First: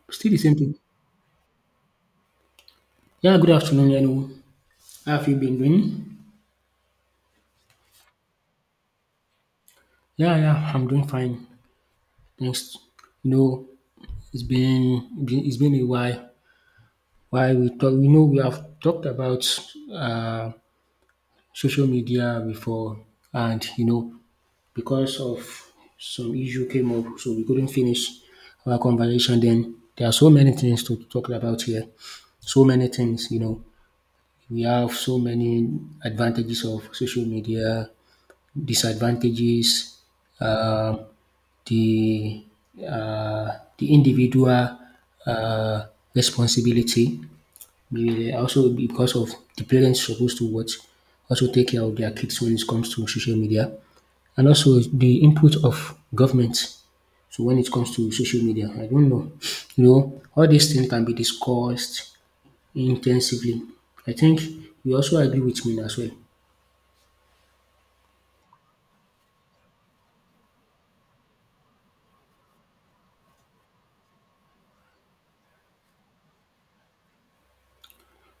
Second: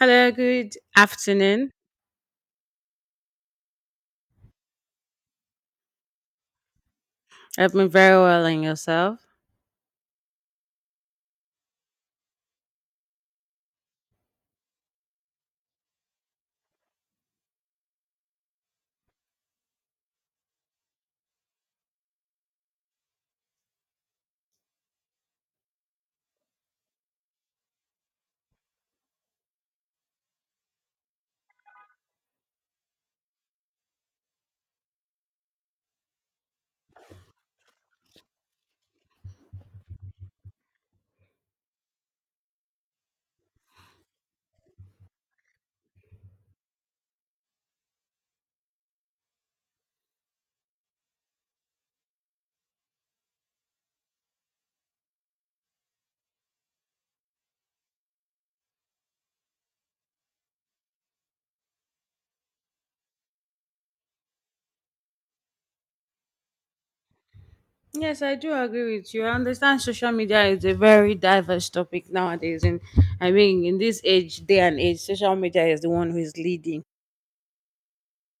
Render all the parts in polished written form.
Hello, Still the same good thing. afternoon. Yeah, good afternoon. Hello. How have you been doing? I've been very well and yourself. Yeah, yeah, I'm doing fine. Thanks. You know, it's been a while. Why we talk? We have talked about uh, social media before, and because of some issue came up, so we couldn't finish our conversation. Then there are so many things to talk about here. So many things. We have so many advantages of social media disadvantages, uh, the uh, the individual uh, responsibility. Also because of the parents supposed to what also take care of their kids when it comes to social media, and also the input of government. So when it comes to social media, I don't know. All these things can be discussed intensively. I think you also agree with me as well. Yes, I do agree with you. I understand social media is a very diverse topic nowadays. And I mean, in this age, day and age, social media is the one who is leading.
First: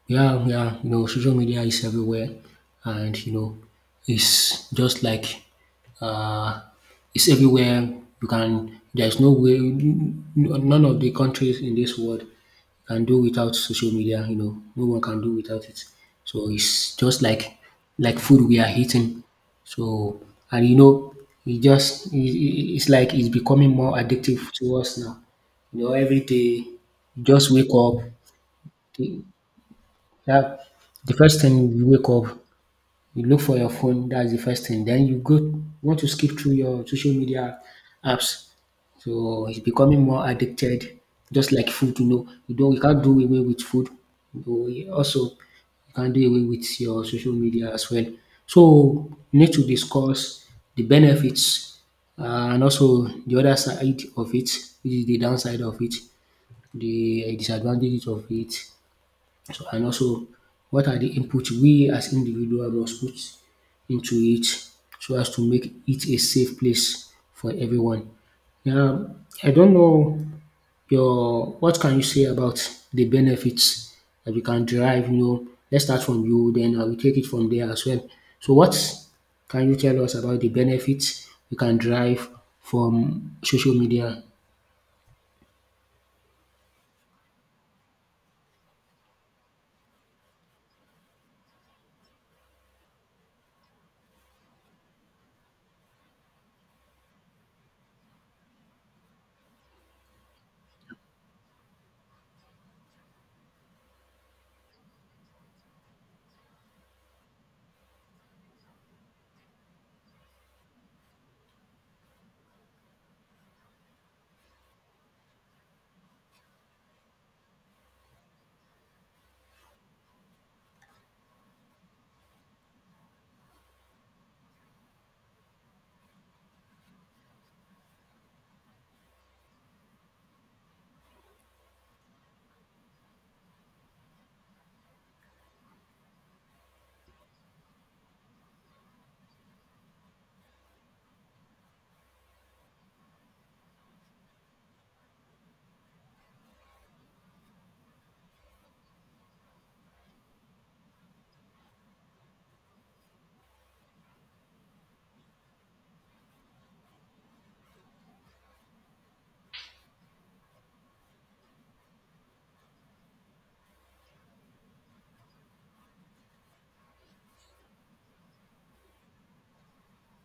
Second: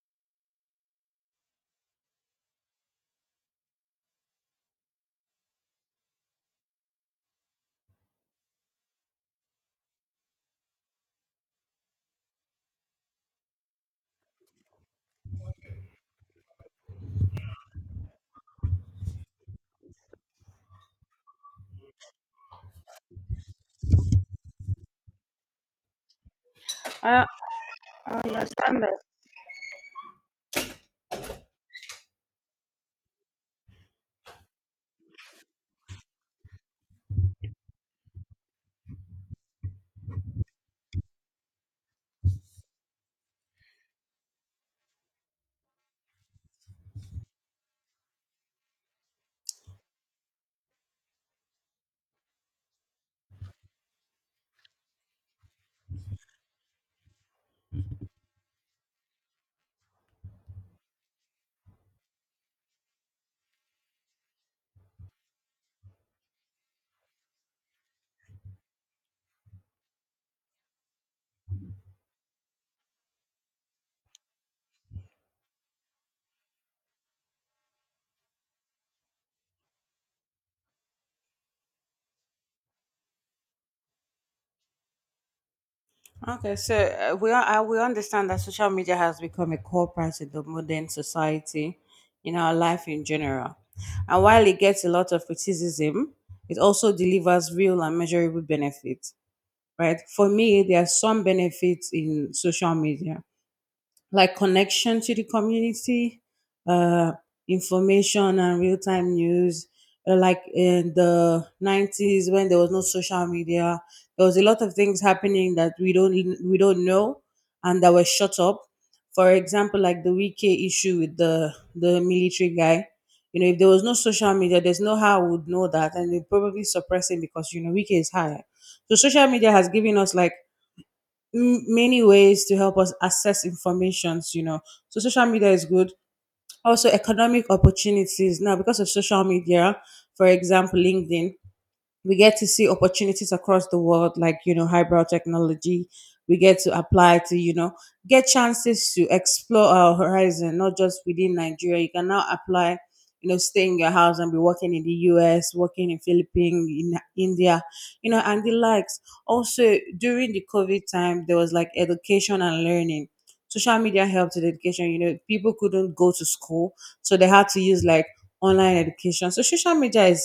Yeah, yeah, social media is everywhere, and it's just like uh, it's everywhere. You can, there's no way, none of the countries in this world can do without social media. No one can do without it. So it's just like food we are eating. So and you know, it just it's becoming more addictive to us now. Every day, you Uh, just wake up, yeah, the first thing you wake up, you look for your phone. That's the first thing. Then you go want to skip through your social media apps. So it's becoming more addicted, just like food. You can't do away with food. Though you can't do away with your social media as well. So you need to discuss the benefits and also the other side of it, which is the downside of it, the disadvantages of it, so and also what are the input we as individual must put into it so as to make it a safe place for everyone. Now I don't know your what can you say about the benefits that you can derive. Let's start from you, then I will take it from there as well. So what can you tell us about the benefits we can derive from social media? okay, so we understand that social media has become a core part of the modern society in our life in general. And while it gets a lot of criticism, it also delivers real and measurable benefits. Right? For me, there are some benefits in social media like connection to the community, uh, information and real time news. Like in the 90s when there was no social media, there was a lot of things happening that we don't know and that were shut up. For example, like the Wiki issue with the military guy. If there was no social media, there's no how we would know that, and they probably suppress him because Wiki is high. So social media has given us like many ways to help us access informations. So social media is good. Also economic opportunities now because of social media, for example, LinkedIn. We get to see opportunities across the world, like, highbrow technology. We get to apply to, get chances to explore our horizon, not just within Nigeria. You can now apply, stay in your house and be working in the US, working in Philippines, in India, and the likes. Also, during the COVID time, there was like education and learning. Social media helped with education, people couldn't go to school, so they had to use like online education. So social media is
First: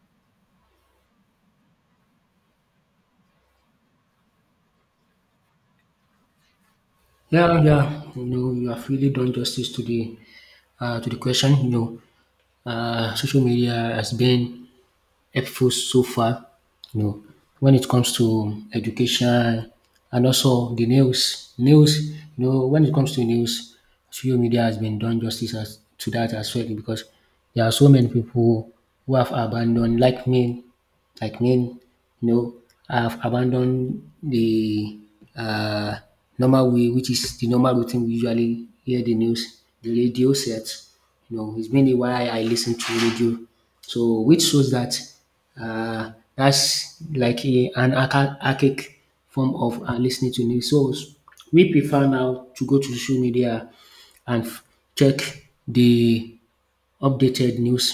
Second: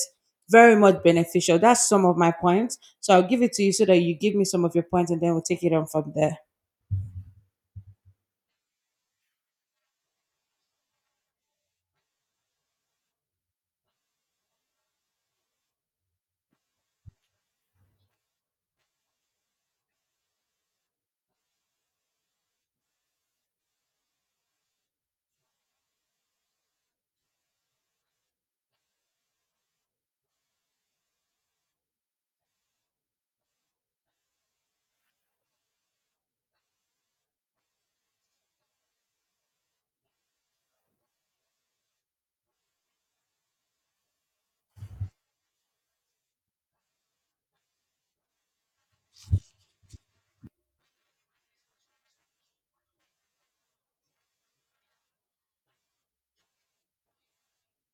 very much beneficial. That's some of my points. So I'll give it to you so that you give me some of your points, and then we'll take it on from there. Yeah, yeah. You have really done justice to the question. Social media has been helpful so far. You know, when it comes to education and also the news. When it comes to news, social media has been done justice as, to that as well because there are so many people who have abandoned, like me like men, you know, I have abandoned the uh normal way which is the normal routine we usually hear the news, the radio sets. It's been a while I listen to radio. So which shows that that's like a an archa archaic form of lis to news. So we prefer now to go to social media and check the updated news,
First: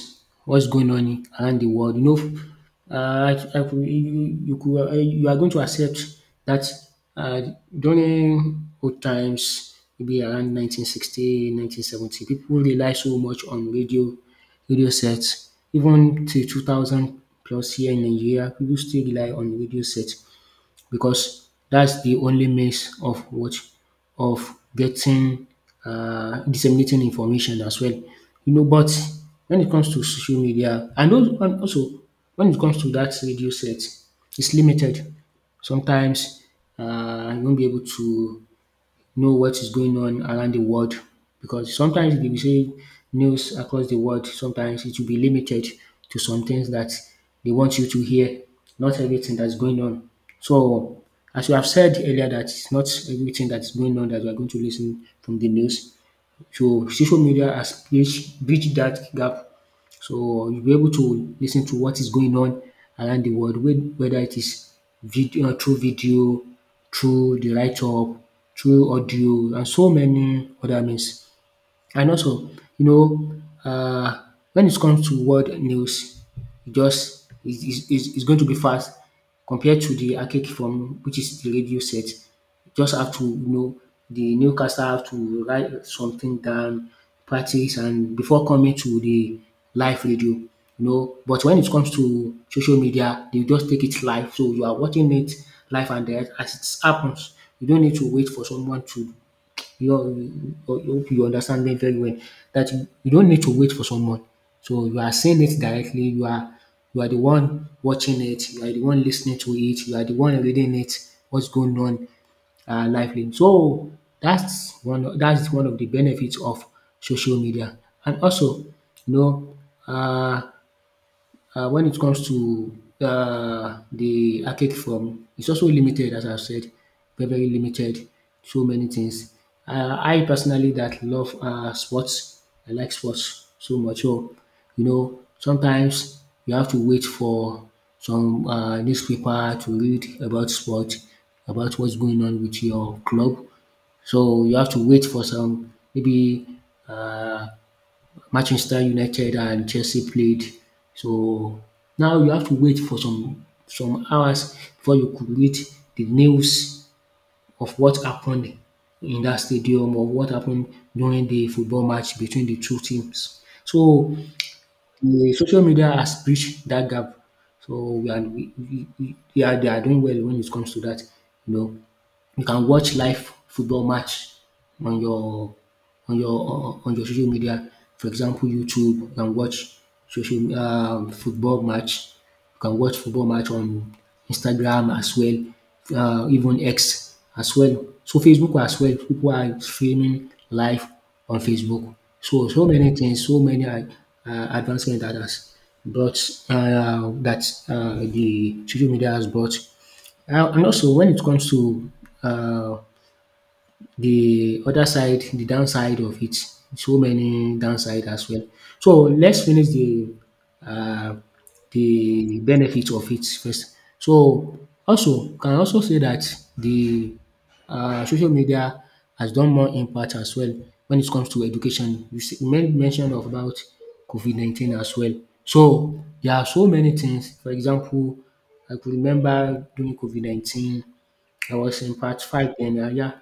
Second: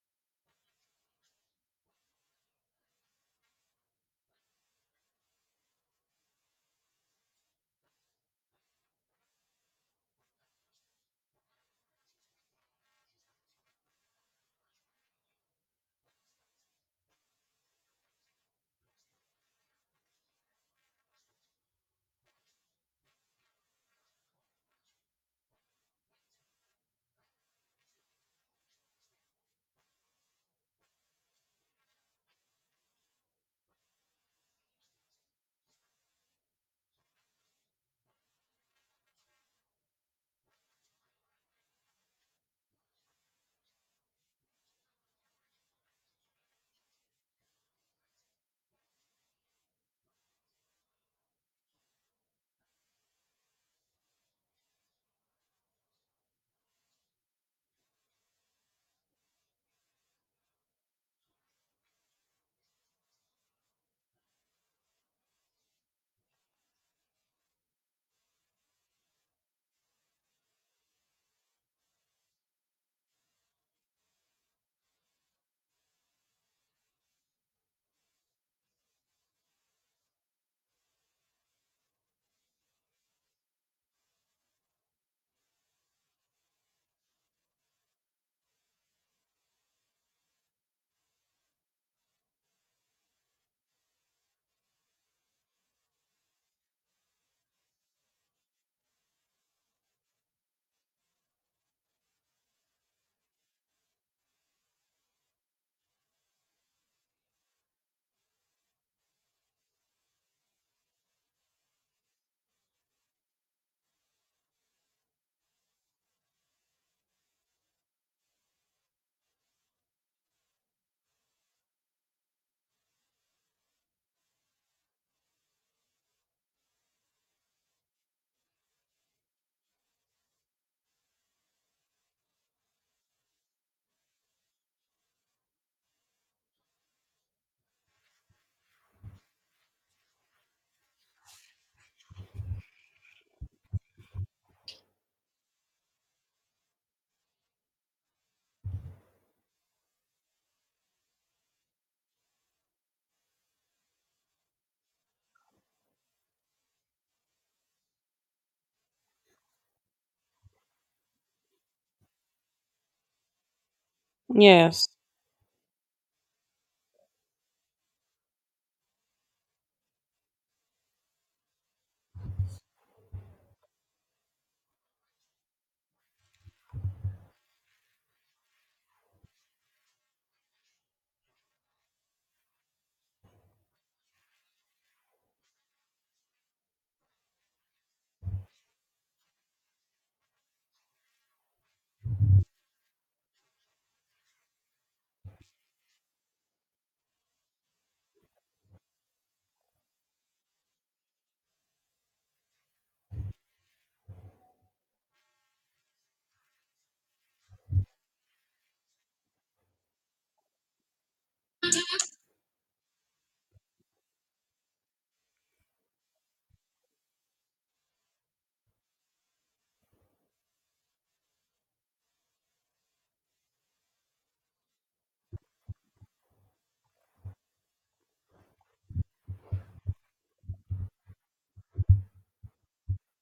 what's going on around the world. You are going to accept that uh, during old times, maybe around 1960, 1970, people rely so much on radio, radio sets. Even till 2000 plus here in Nigeria, people still rely on radio sets because that's the only means of what of getting disseminating information as well. But when it comes to social media and al and also when it comes to that radio set, it's limited. Sometimes you won't be able to know what is going on around the world because sometimes if you say news across the world, sometimes it will be limited to some things that they want you to hear, not everything that's going on. So, as you have said earlier that it's not everything that's going on that we are going to listen from the news. So social media has bridged that gap. So you'll be able to listen to what is going on around the world whether it is video, through the write up, through audio and so many other means. And also, you know, um when it comes to world news, e just is going to be fast compared to the archaic form which is the radio set. Just have to the newscaster have to write something down, practice and before coming to the live radio. But when it comes to social media, they just take it live. So you are watching it live and direct as it happens. You don't need to wait for someone to you you you hope you understand me very well that you don't need to wait for someone. So you are saying it directly. You are the one watching it. You are the one listening to it. You are the one reading it. What's going on lively. So that's one. That's one of the benefits of social media. And also, know, uh, when it comes to the archaic form, it's also limited, as I've said, very, very limited. So many things. I personally that love sports. I like sports so much. So, sometimes you have to wait for some newspaper to read about sport, about what's going on with your club. So you have to wait for some maybe uh, Manchester United and Chelsea played. So now you have to wait for some hours before you could read the news of what happened in that stadium or what happened during the football match between the two teams. So Yes. the social media has bridged that gap. So we are we, yeah, they are doing well when it comes to that, you know. You can watch live football match on your social media. For example, YouTube, you can watch social football match. You can watch football match on Instagram as well, even X as well. So Facebook as well. People are streaming live on Facebook. So many things, so many advancement that has brought that the social media has brought. And also when it comes to uh, the other side, the downside of it, so many downside as well. So let's finish the uh, the benefit of it first. So also can also say that the social media has done more impact as well when it comes to education. You made mention of about COVID 19 as well. So there are so many things. For example, I could remember during COVID 19 I was in part five then. Yeah,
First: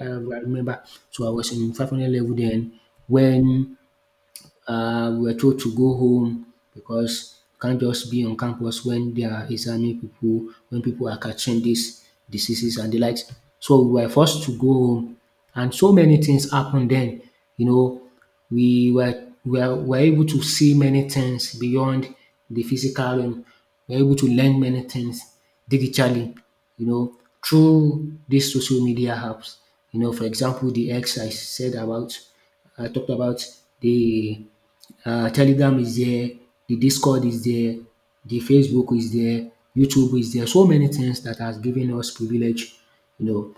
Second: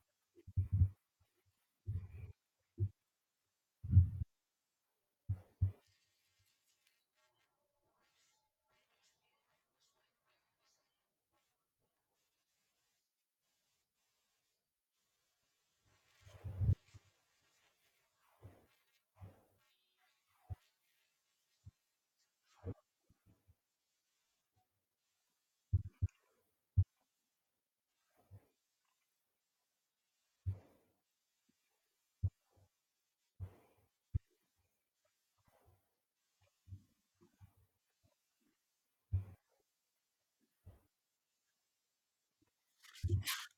I remember. So I was in 500 level then when we were told to go home because you can't just be on campus when they are examining people, when people are catching these diseases and the likes. So we were forced to go home, and so many things happened then. You know, we were able to see many things beyond the physical realm. We were able to learn many things digitally, you know, through these social media apps. For example, the X I said about, I talked about the Telegram is there, the Discord is there, the Facebook is there, YouTube is there. So many things that has given us privilege. You know,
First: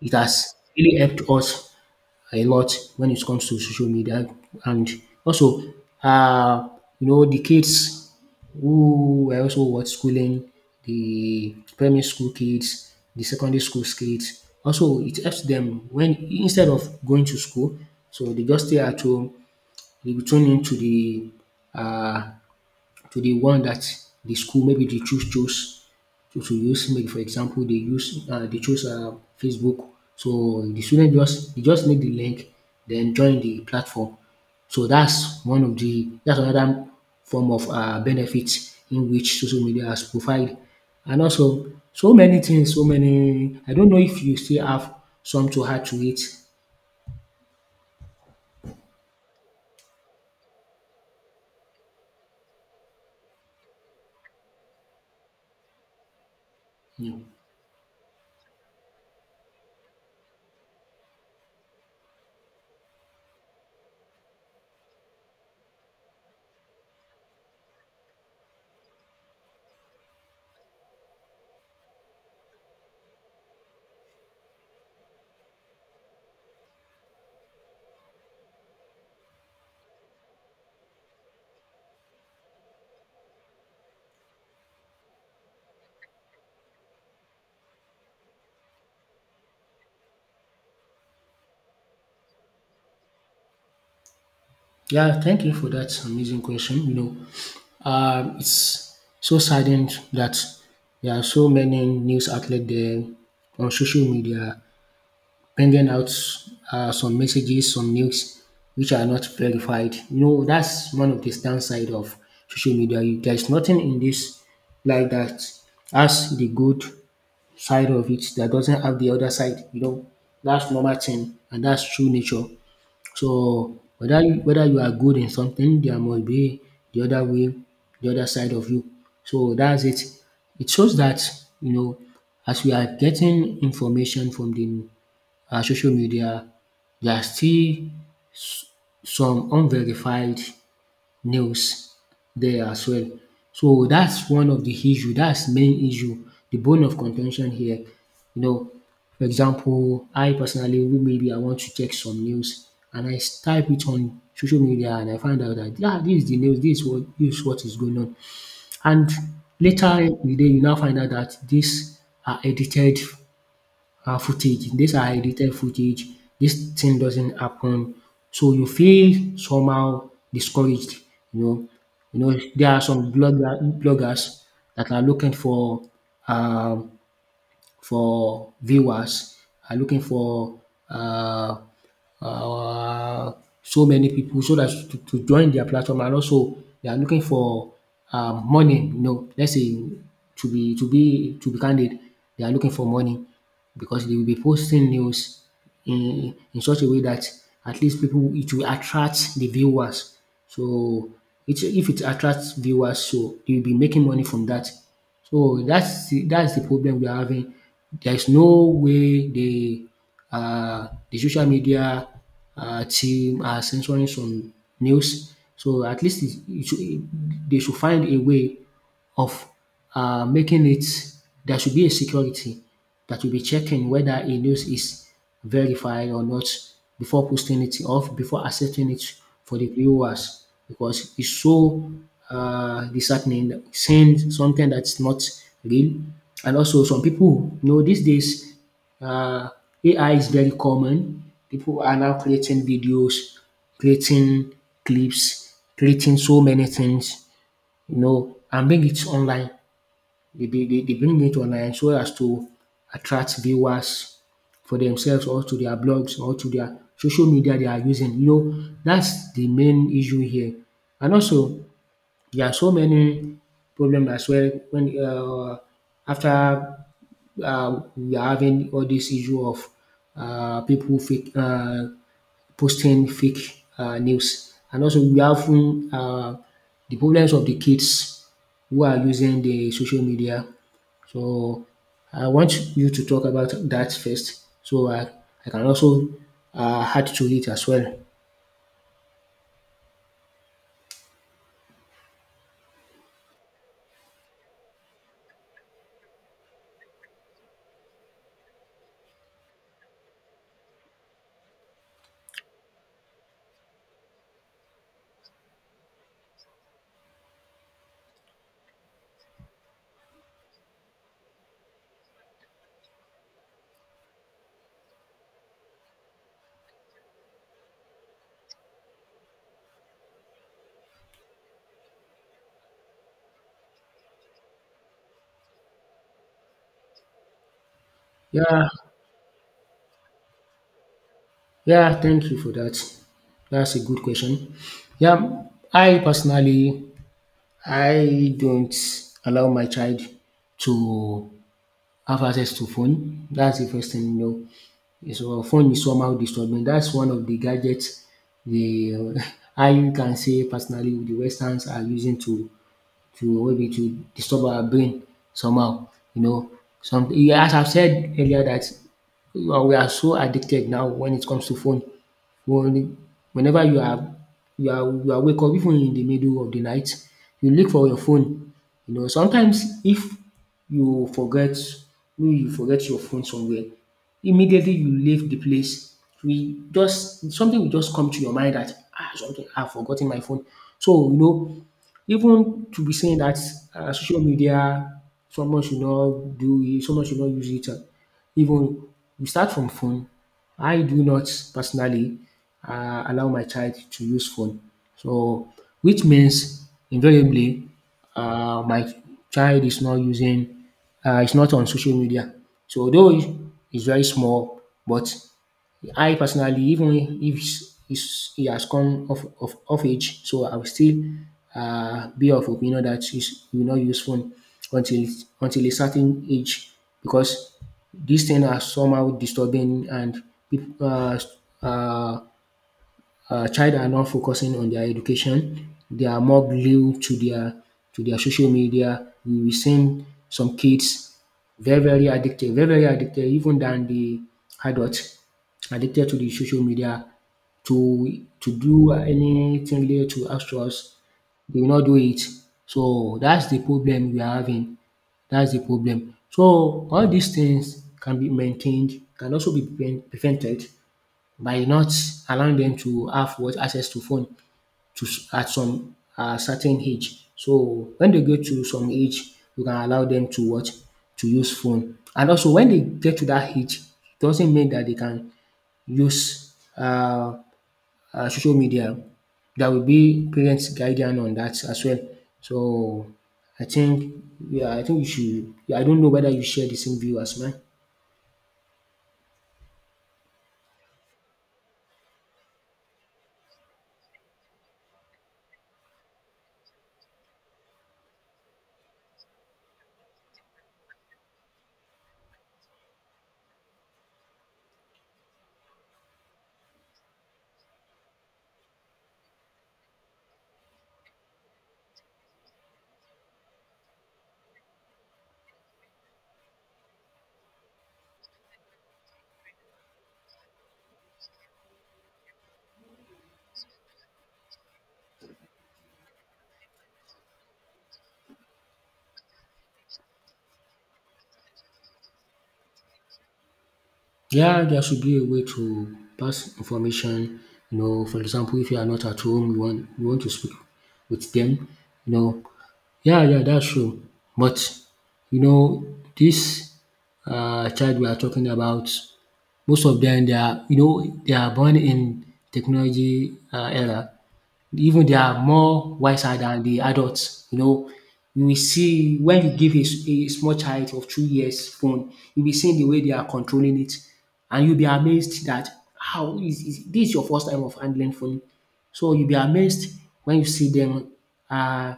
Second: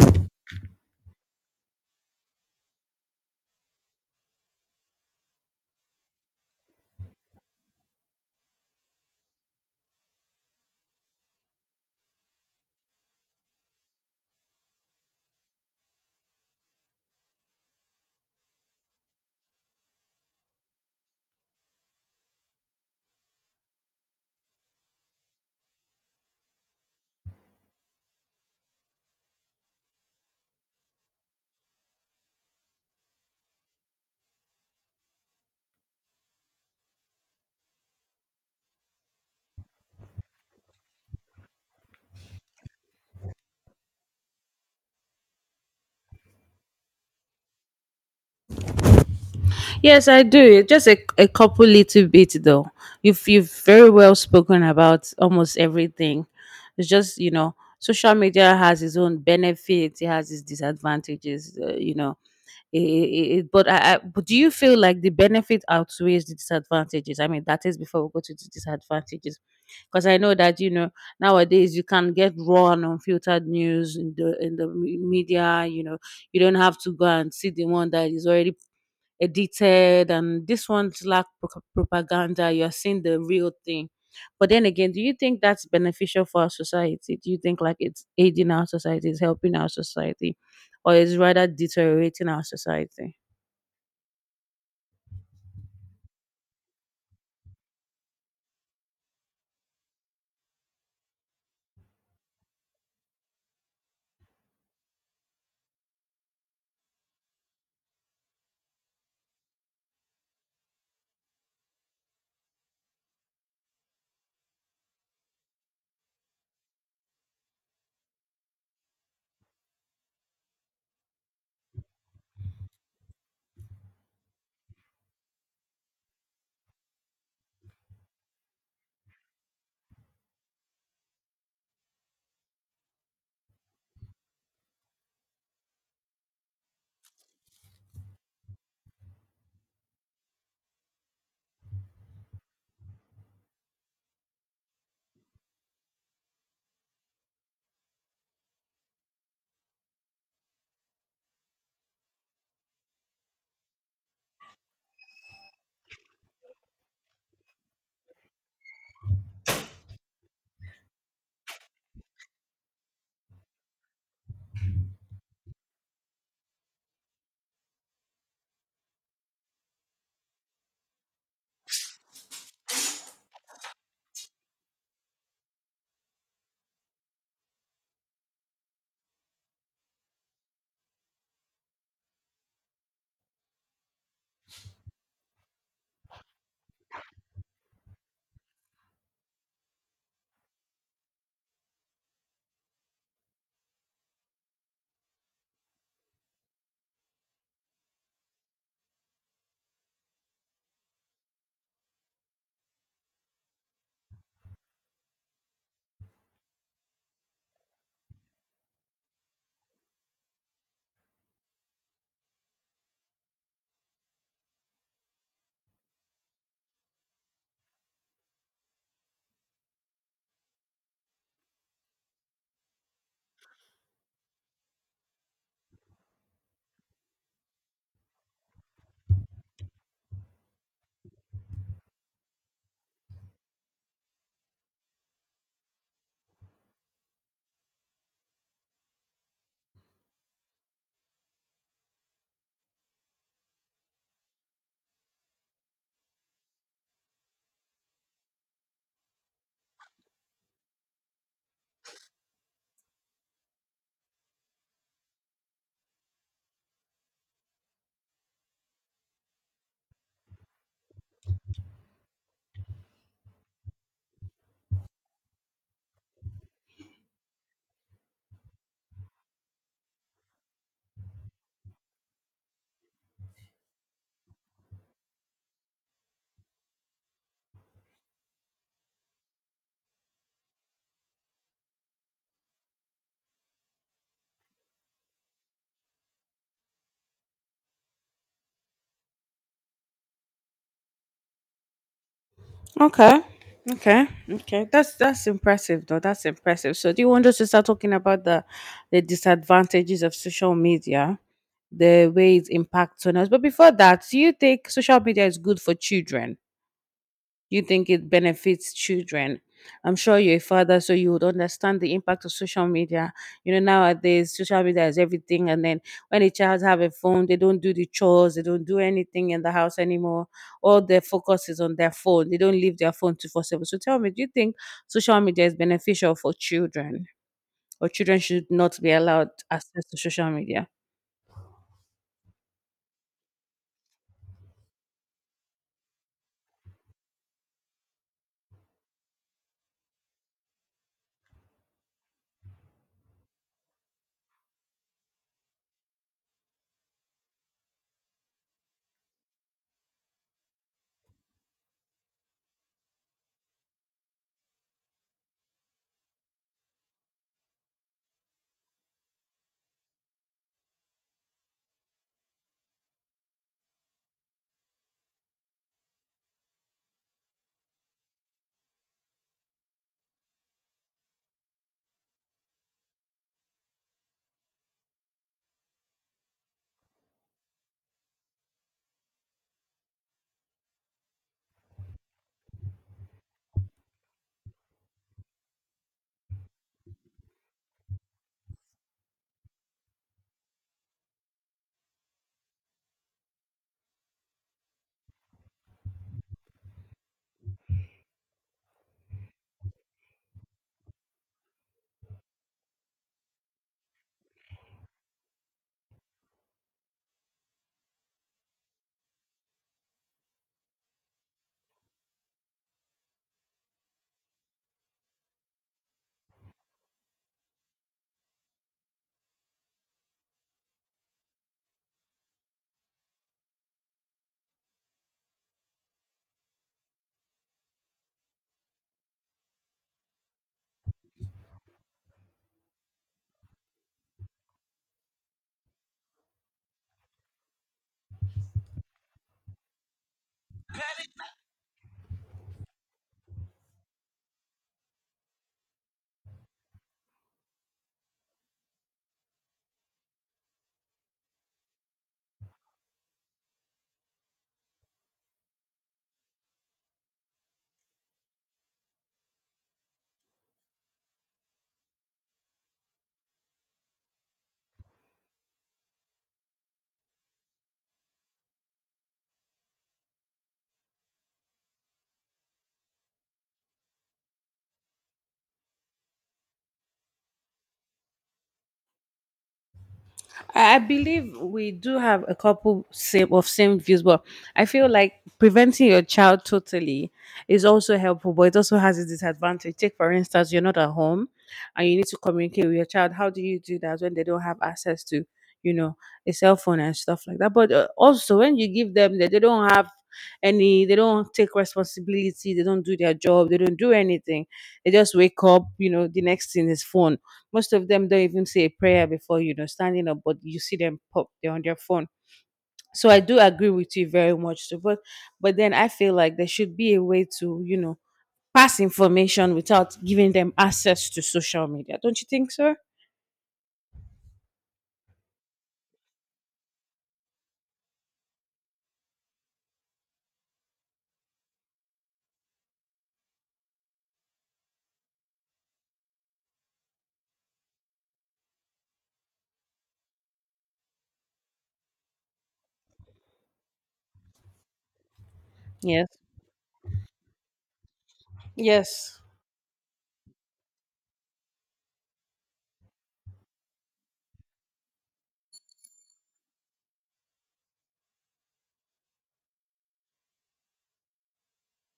it has really helped us a lot when it comes to social media, and also, uh, the kids who were also what schooling, the primary school kids, the secondary school kids. Also, it helps them when instead of going to school, so they just stay at home you tune in to uh the one that the school maybe they choose to use maybe for example they choose Facebook. So the student just they just need the link then join the platform. So that's one of the that's another form of benefit in which social media has provided. And also so many things, so many I don't know if you still have some to add to it? Yes, I do. Just a couple little bits, though. You've very well spoken about almost everything. It's just, social media has its own benefits, it has its disadvantages. It, it, it, but I, but do you feel like the benefit outweighs the disadvantages? I mean, that is before we go to the disadvantages, because I know that nowadays you can get raw and unfiltered news in the media. You don't have to go and see the one that is already edited, and this one's lack propaganda. You're seeing the real thing, but then again, do you think that's beneficial for our society? Do you think like it's aiding our society, it's helping our society, or is rather deteriorating our society? Yeah, thank you for that amazing question. It's so saddened that there are so many news outlets there on social media bringing out some messages, some news which are not verified. That's one of the downside of social media. There's nothing in this like that has the good side of it that doesn't have the other side. That's normal thing and that's true nature. So whether you are good in something, there must be the other way, the other side of you. So that's it. It shows that you know as we are getting information from the social media, there are still some unverified nails there as well. So that's one of the issue, that's main issue, the bone of contention here. You know, for example, I personally maybe I want to check some news and I type it on social media and I find out that yeah, this is the news, this is what is going on. And later in the day you now find out that these are edited footage. These are edited footage. This thing doesn't happen. So you feel somehow discouraged, you know. You know, there are some bloggers that are looking um for viewers, are looking for uh, uh, so many people so that to join their platform and also they are looking for money. You know, let's say to be candid, they are looking for money because they will be posting news in such a way that at least people it will attract the viewers. So if it attracts viewers, so they will be making money from that. So that's the problem we are having. There's no way the social media team are censoring some news. So at least it it should they should find a way of making it. There should be a security that will be checking whether a news is verify or not before posting it or before accepting it for the viewers because it's so disheartening seeing something that's not real. And also, some people, you know, these days, uh, AI is very common. People are now creating videos, creating clips, creating so many things, and bring it online. They bring it online so as to attract viewers for themselves or to their blogs or to their social media they are using. You know, that's the main issue here. And also, there are so many problems as well when after we are having all this issue of people fake. Posting fake news. And also we have the problems of the kids who are using the social media. So I want you to talk about that first. So I can also add to it as well. Okay, okay, okay, that's impressive, though. That's impressive. So do you want us to start talking about the disadvantages of social media, the way it impacts on us? But before that, do you think social media is good for children? You think it benefits children. I'm sure you're a father, so you would understand the impact of social media. Nowadays, social media is everything, and then when a child have a phone, they don't do the chores, they don't do anything in the house anymore. All their focus is on their phone. They don't leave their phone to 4/7. So tell me, do you think social media is beneficial for children, or children should Yeah, not be allowed access to social media? yeah, thank you for that. That's a good question. Yeah, I personally, I don't allow my child to have access to phone. That's the first thing. So phone is somehow disturbing. That's one of the gadgets the how you can say personally the Westerns are using to maybe to disturb our brain somehow. You know, some as I've said earlier that we are so addicted now when it comes to phone. When, Whenever you are wake up even in the middle of the night, you look for your phone. You know, sometimes if you forget maybe you forget your phone somewhere, immediately you leave the place. We just Something will just come to your mind that something I've forgotten my phone. So you know, even to be saying that social media someone should not do it, someone should not use it even we start from phone. I do not personally allow my child to use phone. So, which means invariably, my child is not using, is not on social media. So, although it's very small, but I personally, even if he has come of age, so I will still be of opinion that he will not use phone until until a certain age because these things are somehow disturbing and people uh, child are not focusing on their education. They are more glued to their social media. We will seen some kids very very addicted, even than the adults addicted to the social media to do anything related to astros. They will not do it. So that's the problem we are having. That's the problem. So all these things can be maintained, can also be prevented by not allowing them to have what access to phone at some certain age. So when they get to some age, you can allow them to use phone. And also when they get to that age, it doesn't mean that they can use social media. There will be parents guidance on that as well. So I think yeah, I think you should I don't know whether you share the same view as mine. I believe we do have a couple same of same views, but I feel like preventing your child totally is also helpful, but it also has its disadvantage. Take for instance, you're not at home and you need to communicate with your child. How do you do that when they don't have access to, you know, a cell phone and stuff like that? But also when you give them that, they don't have any, they don't take responsibility, they don't do their job, they don't do anything. They just wake up, the next thing is phone. Most of them don't even say a prayer before, standing up, but you see them pop, they're on their phone. So I do agree with you very much. So, but then I feel like there should be a way to, pass information without giving them access to social media. Don't you think so? Yeah, there should be a way to pass information. You know, for example, if you are not at home, you want to speak with them. You know, yeah, yeah, that's true. But you know, this child we are talking about, most of them they are born in technology era. Even they are more Yes. wiser than the adults, you know. You will see Yes. when you give a small child of 2 years phone, you will see the way they are controlling it, and you'll be amazed that how is this is your first time of handling phone. So you'll be amazed when you see them uh,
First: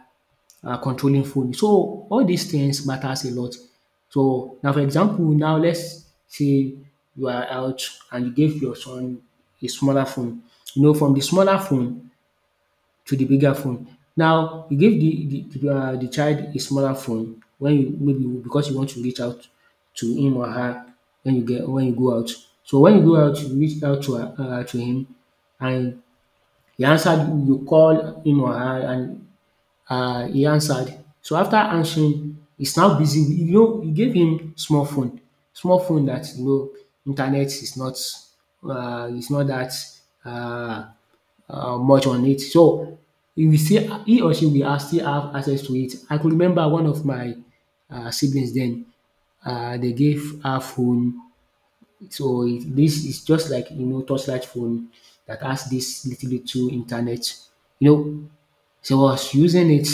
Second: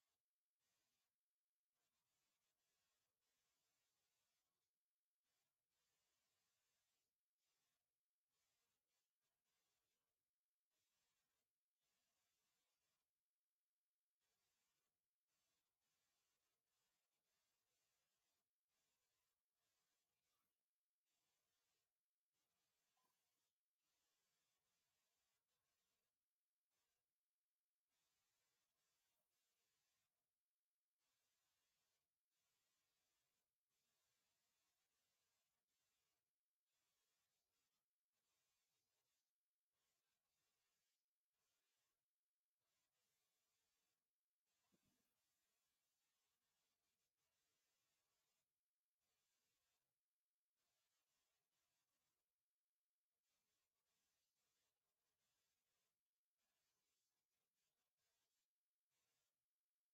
controlling phone. So all these things matters a lot. So now, for example, now let's say you are out and you gave your son a smaller phone. You know, from the smaller phone, to the bigger phone. Now, you give the child a smaller phone when you maybe because you want to reach out to him or her when you go out. So when you go out, you reach out to him and he answered you call him or her and he answered. So after answering, he's now busy. You know, he gave him small phone that internet is not that uh, much on it. So he or she will still have access to it. I could remember one of my siblings then they gave her phone so this is just like torchlight phone that has this little little internet. You know so I was using it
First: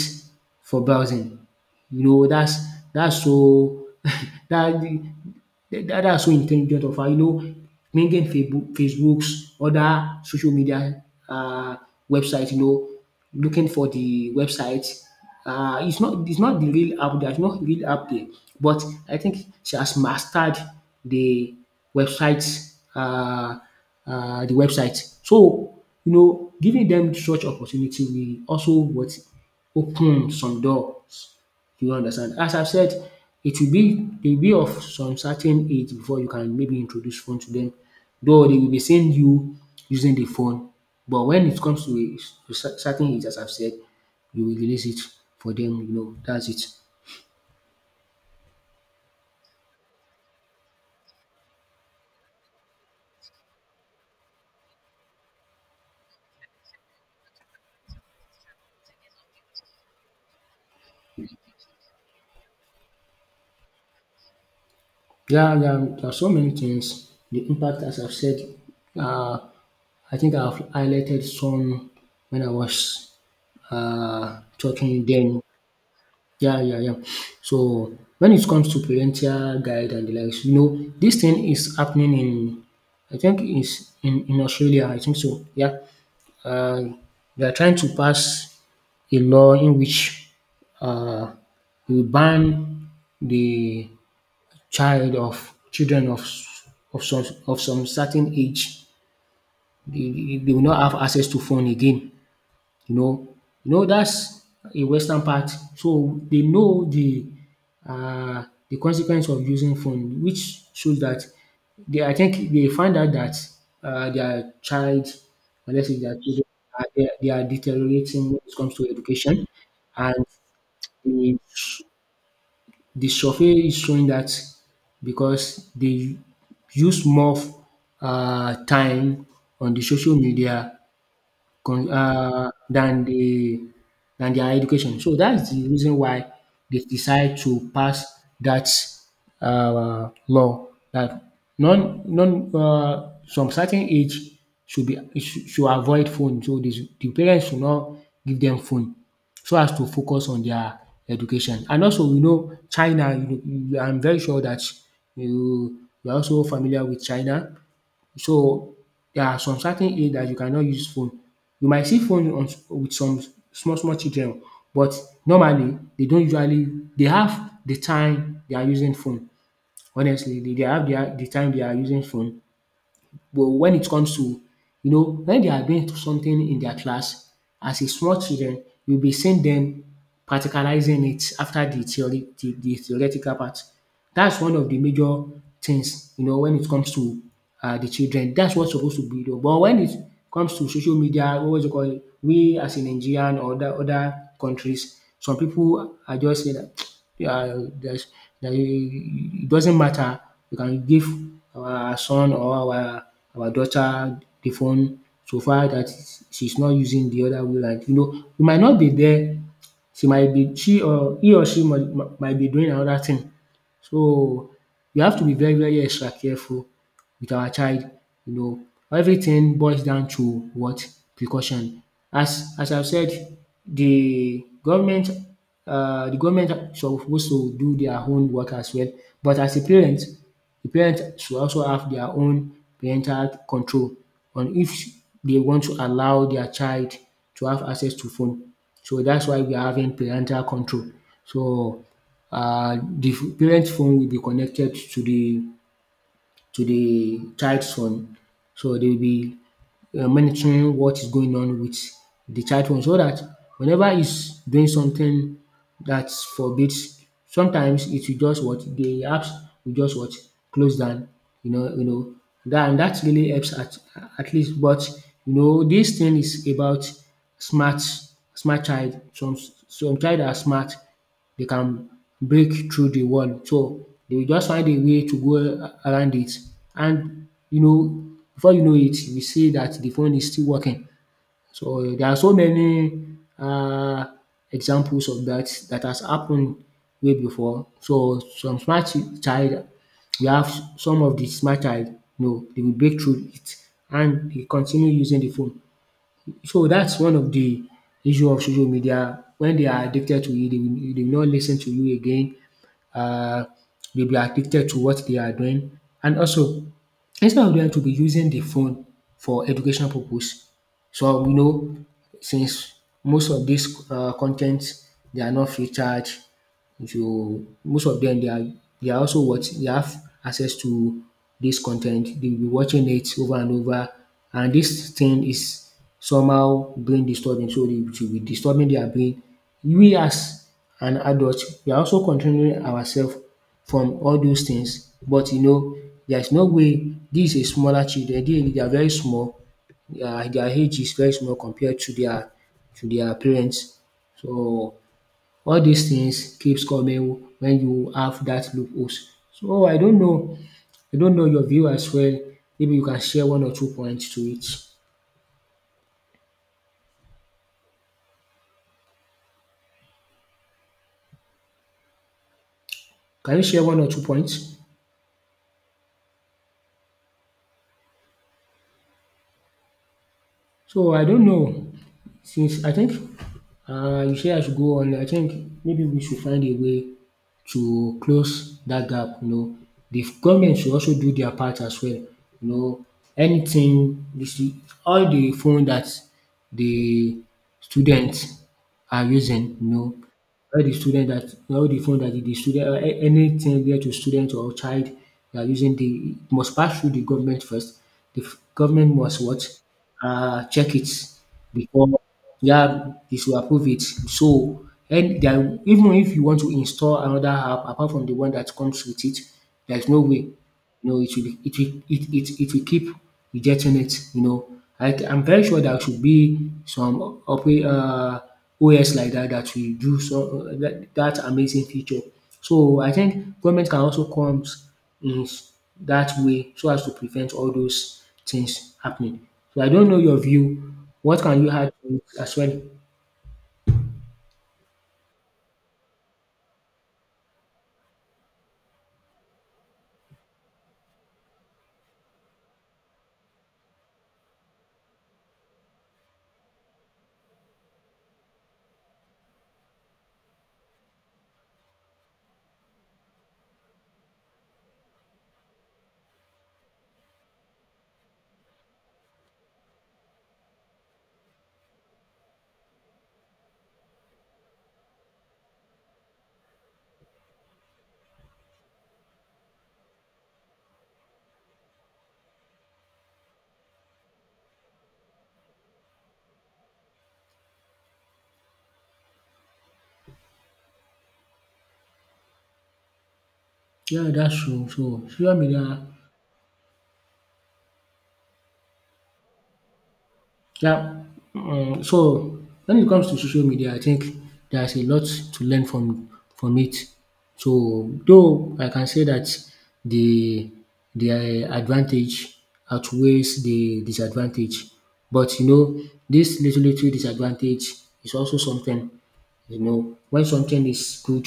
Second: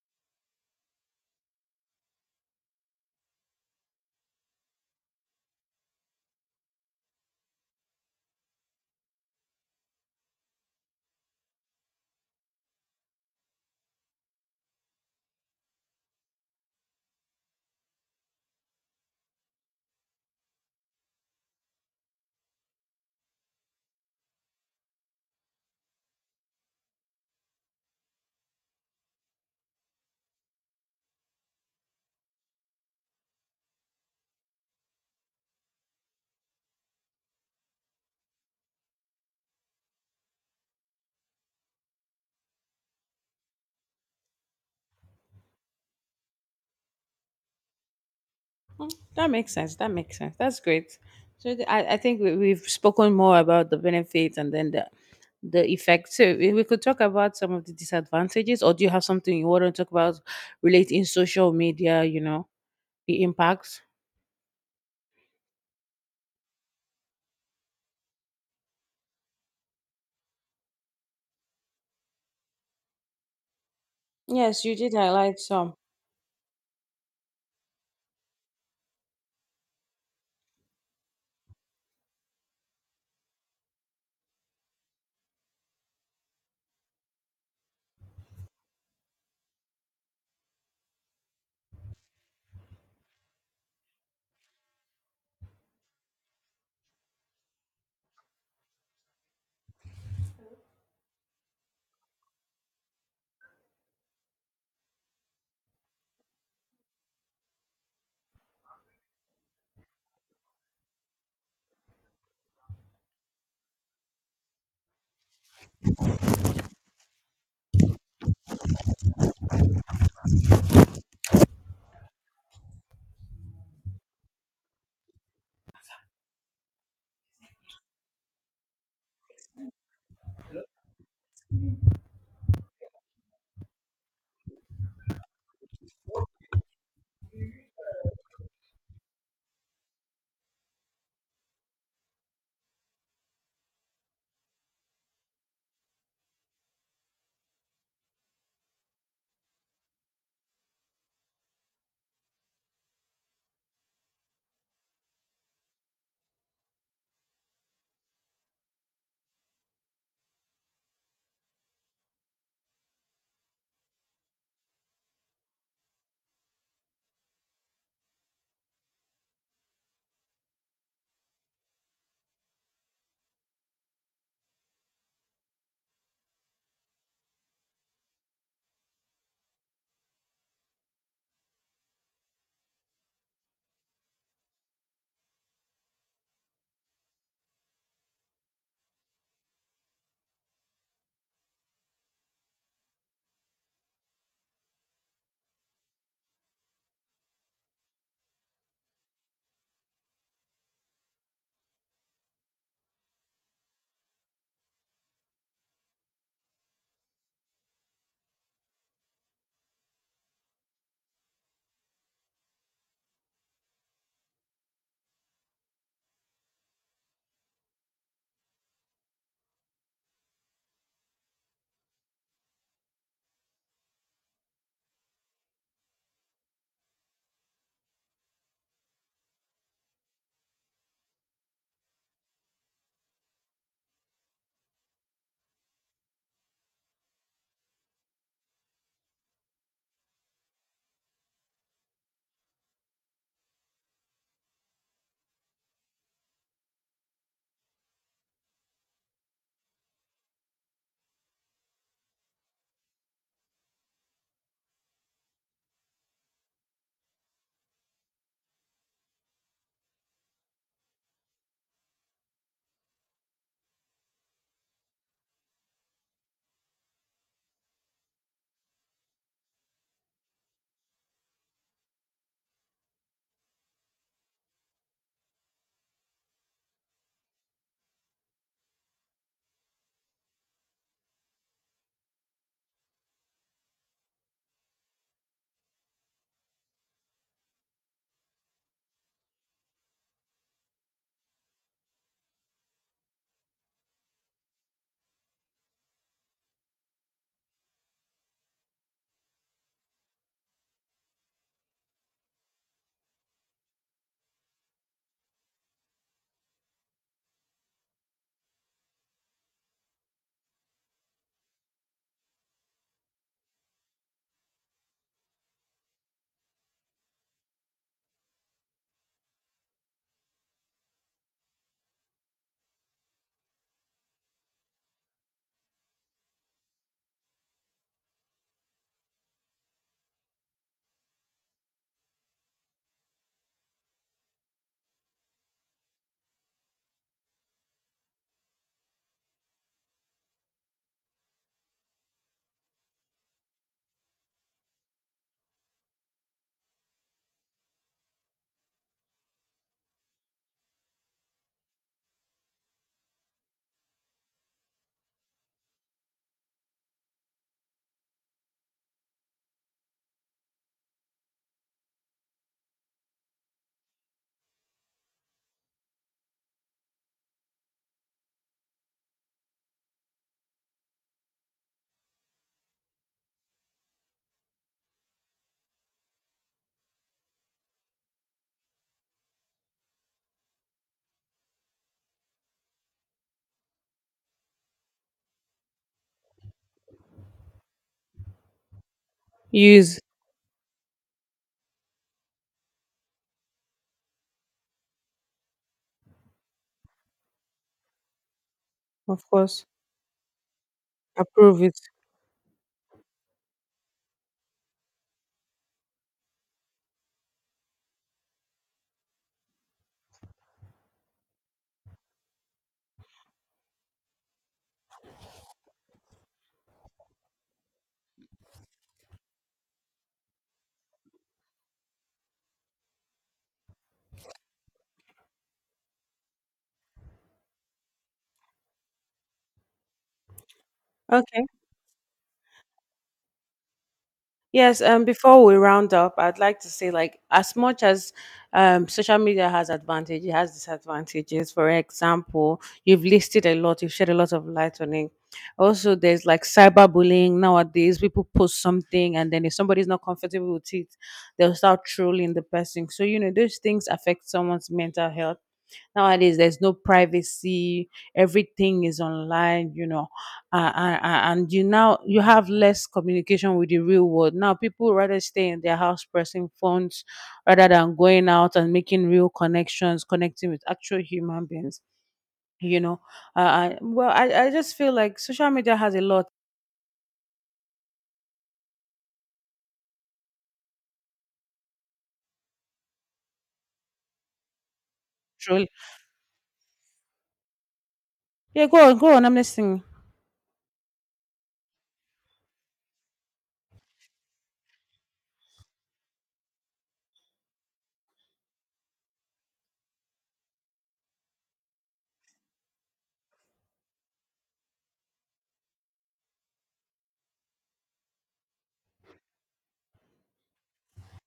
for browsing. You know, that's so that that's so intelligent of her. You know, bringing Facebook's other social media websites. You know, looking for the website. It's not the real app. There's no real app there, but I think she has mastered the website. Uh, the website. So you know giving them such opportunity will also what open some doors you understand. As I have said it will be they will be of some certain age before you can maybe introduce phone to them. Though they will be seeing you using the phone but when it comes to a certain age as I have said you will release it for them. That's it. That makes sense. That makes sense. That's great. So I think we've spoken more about the benefits and then the effects. So we could talk about some of the disadvantages, or do you have something you want to talk about relating social media? The impacts. Yeah, yeah, there are so many things. The impact, as I've said, uh, I think I've highlighted some when I was Yes, you did talking highlight then. some. Yeah, yeah, yeah. So when it comes to parental guide and the likes, you know, this thing is happening in, I think it's in Australia, I think so. Yeah. Uh, they are trying to pass a law in which uh, we ban the child of children of some certain age, they will not have access to phone again, you know. You know that's a western part so they know uh the consequence of using phone which shows that they I think they find out that their child or let's say their children are they are they are deteriorating when it comes to education and they the survey is showing that because they use more of time on the social media con than their education. So that is the reason why they decide to pass that law that non non some certain age should be should avoid phone. So the parents should not give them phone so as to focus on their education. And also we know China, you know, I'm very sure that you are also familiar with China. So, there are some certain age that you cannot use phone. You might see phone with some small small children but normally they don't usually they have the time they are using phone. Honestly, they have the time they are using phone but when it comes to, when they are doing something in their class as a small children, you'll be seeing them practicalizing it after the theoretical part. That's one of the major things, when it comes to the children. That's what's supposed to be done. But when it comes to social media, what you call it, called? We as a Nigerian or other countries, some people are just saying that yeah, there's, that it doesn't matter. We can give our son or our daughter the phone so far that she's not using the other way round. You know, we might not be there, she might be she or he or she might be doing another thing. So we have to be very extra careful with our child. You know, everything boils down to what? Precaution. As I've said, the government the government suppose to do their own work as well, but as a parent the parents should also have their own parental control on if they want to allow their child to have access to phone. So that's why we are having parental control. So the parents' phone will be connected to the child son. So they will be monitoring what is going on with the child one so that whenever he's doing something that forbids, sometimes it will just what the apps will just what close down. You know that and that really helps at least. But you know, this thing is about smart smart child. Some child are smart, they can break through the wall. So they will just find a way to go around it. And you know, before you know it, you see that the phone is still working. So there are so many uh, examples of that that has happened way before. So some smart child, we have some of the smart child, you know, they will break through it and they continue using the phone. So that's one of the issue of social media. When they are addicted to it, they will not listen to you again. Uh, they'll be addicted to what they are doing. And also, instead of them to be using the phone for educational purpose, so we know since most of these con they are not free charge. If you most of them, they are also what they have access to this content. They will be watching it over and over, and this thing is somehow brain disturbing, so they will be disturbing their brain. We as an adult we are also controlling ourselves from all those things, but you know there is no way these is smaller children, they are very small, their age is very small compared to their parents. So all dis things keeps coming when you have dat loopholes. So I don't know your view as well, maybe you can share one or two points to it. Can you share one or two points? So I don't know, since I think you say I should go on, I think maybe we should find a way to close that gap, you know. Di government should also do their part as well, you know. Anytin all the phone that the students are using, you know, Use, all the student that all the phone that the student or anything related to student or child that are using di must pass through the government first. Di government of must what? course, Check it approve it. before, yeah, they should approve it. So, and there are- even if you want to install another app apart from the one that comes with it, there's no way. You know, it will be- it will it will keep rejecting it. You know, I'm very sure there should be some opera, OS like that that will do so that, that amazing feature. So I think government can also comes is that way so as to prevent all those things happening. So I don't know your view, what can Okay. you add to it as well? Yes, before we round up, I'd like to say like as much as social media has advantages, it has disadvantages. For example, you've listed a lot, you've shed a lot of light on it. Also, there's like cyberbullying nowadays. People post something, and then if somebody's not comfortable with it, they'll start trolling the person. So, those things affect someone's mental health. Nowadays, there's no privacy. Everything is online, and you, now you have less communication with the real world. Now people rather stay in their house pressing phones rather than going out and making real connections, connecting with actual human beings. You know, I just feel like social media has a lot. Yeah, that's true. So social media. Truly, yeah. Go on, go on. I'm listening. Yeah. Mm, so when it comes to social media, I think there's a lot to learn from it. So though I can say that the the advantage outweighs the disadvantage, but you know this little disadvantage is also something. You know when something is good,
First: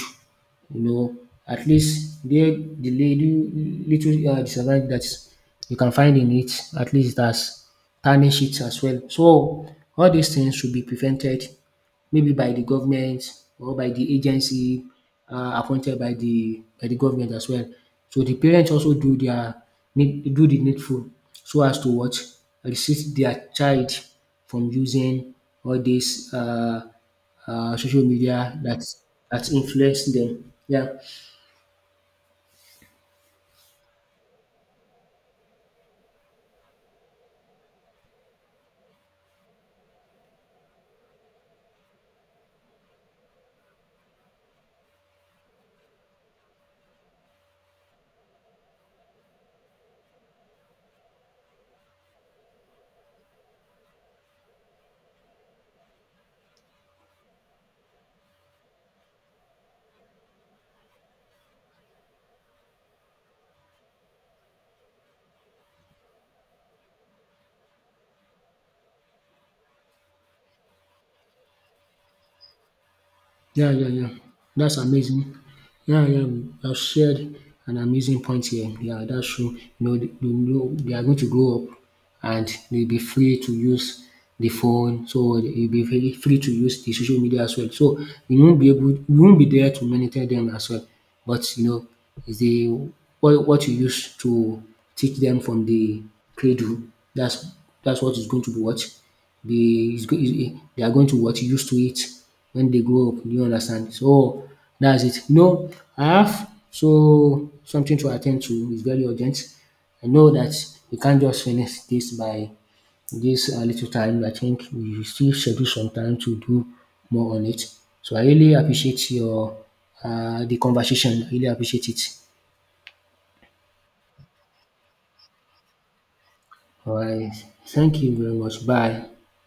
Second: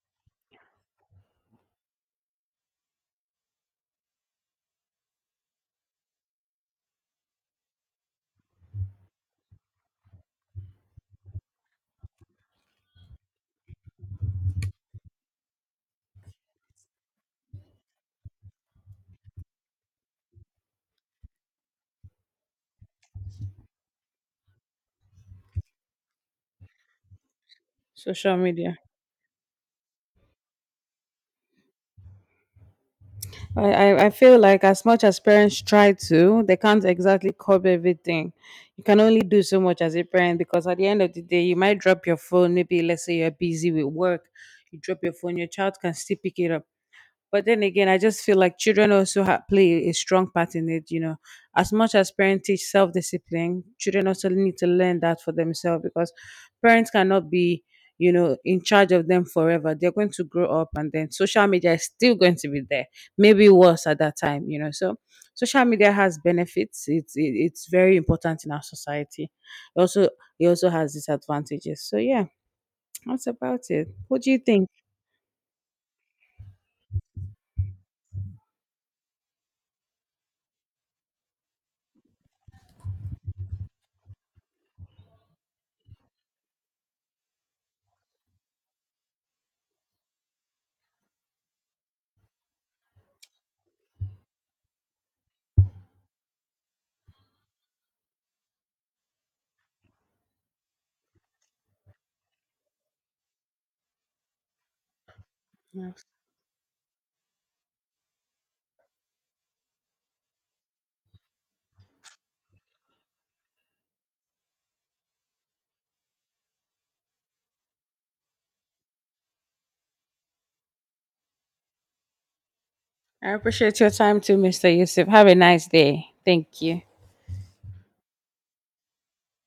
you know, at least there the little, little disadvantage that you can find in it, at least it has tarnished it as well. So all these things should be prevented maybe by the government or by the agency appointed by the government as well. So the parents also do their need do the needful so as to what? Resist their child from using all these social Social media media. that that influence them. Yeah. I feel like as much as parents try to, they can't exactly curb everything. You can only do so much as a parent because at the end of the day, you might drop your phone. Maybe let's say you're busy with work, you drop your phone, your child can still pick it up, but then again, I just feel like children also play a strong part in it. As much as parents teach self discipline, children also need to learn that for themselves because parents cannot be, in charge of them forever. They're going to grow up, and then social media is still going to be there, maybe worse at that time. So social media has benefits. It's very important in our society. Also, it also has disadvantages. So yeah, that's about Yeah, it. yeah, yeah. What do you think? That's amazing. Yeah, yeah. I've shared an amazing point here. Yeah, that's true. You know, they are going to grow up and they'll be free to use the phone. So they'll be very free to use the social media as well. So you won't be able, you won't be there to monitor them as well. But you know, is the what you use to teach them from the cradle. That's that's what is going to be what be is go is they are going to what? Used to it when they grow up. Do you understand? So that's it. No, I have so something to attend to. It's very urgent. I know that we can't just finish this by this little time. I think we still schedule some time to do more on it. So I really appreciate your the conversation. I really appreciate it. I appreciate your time too, Mr. Yusuf. Have a nice day. Thank you. All right. Thank you very much. Bye.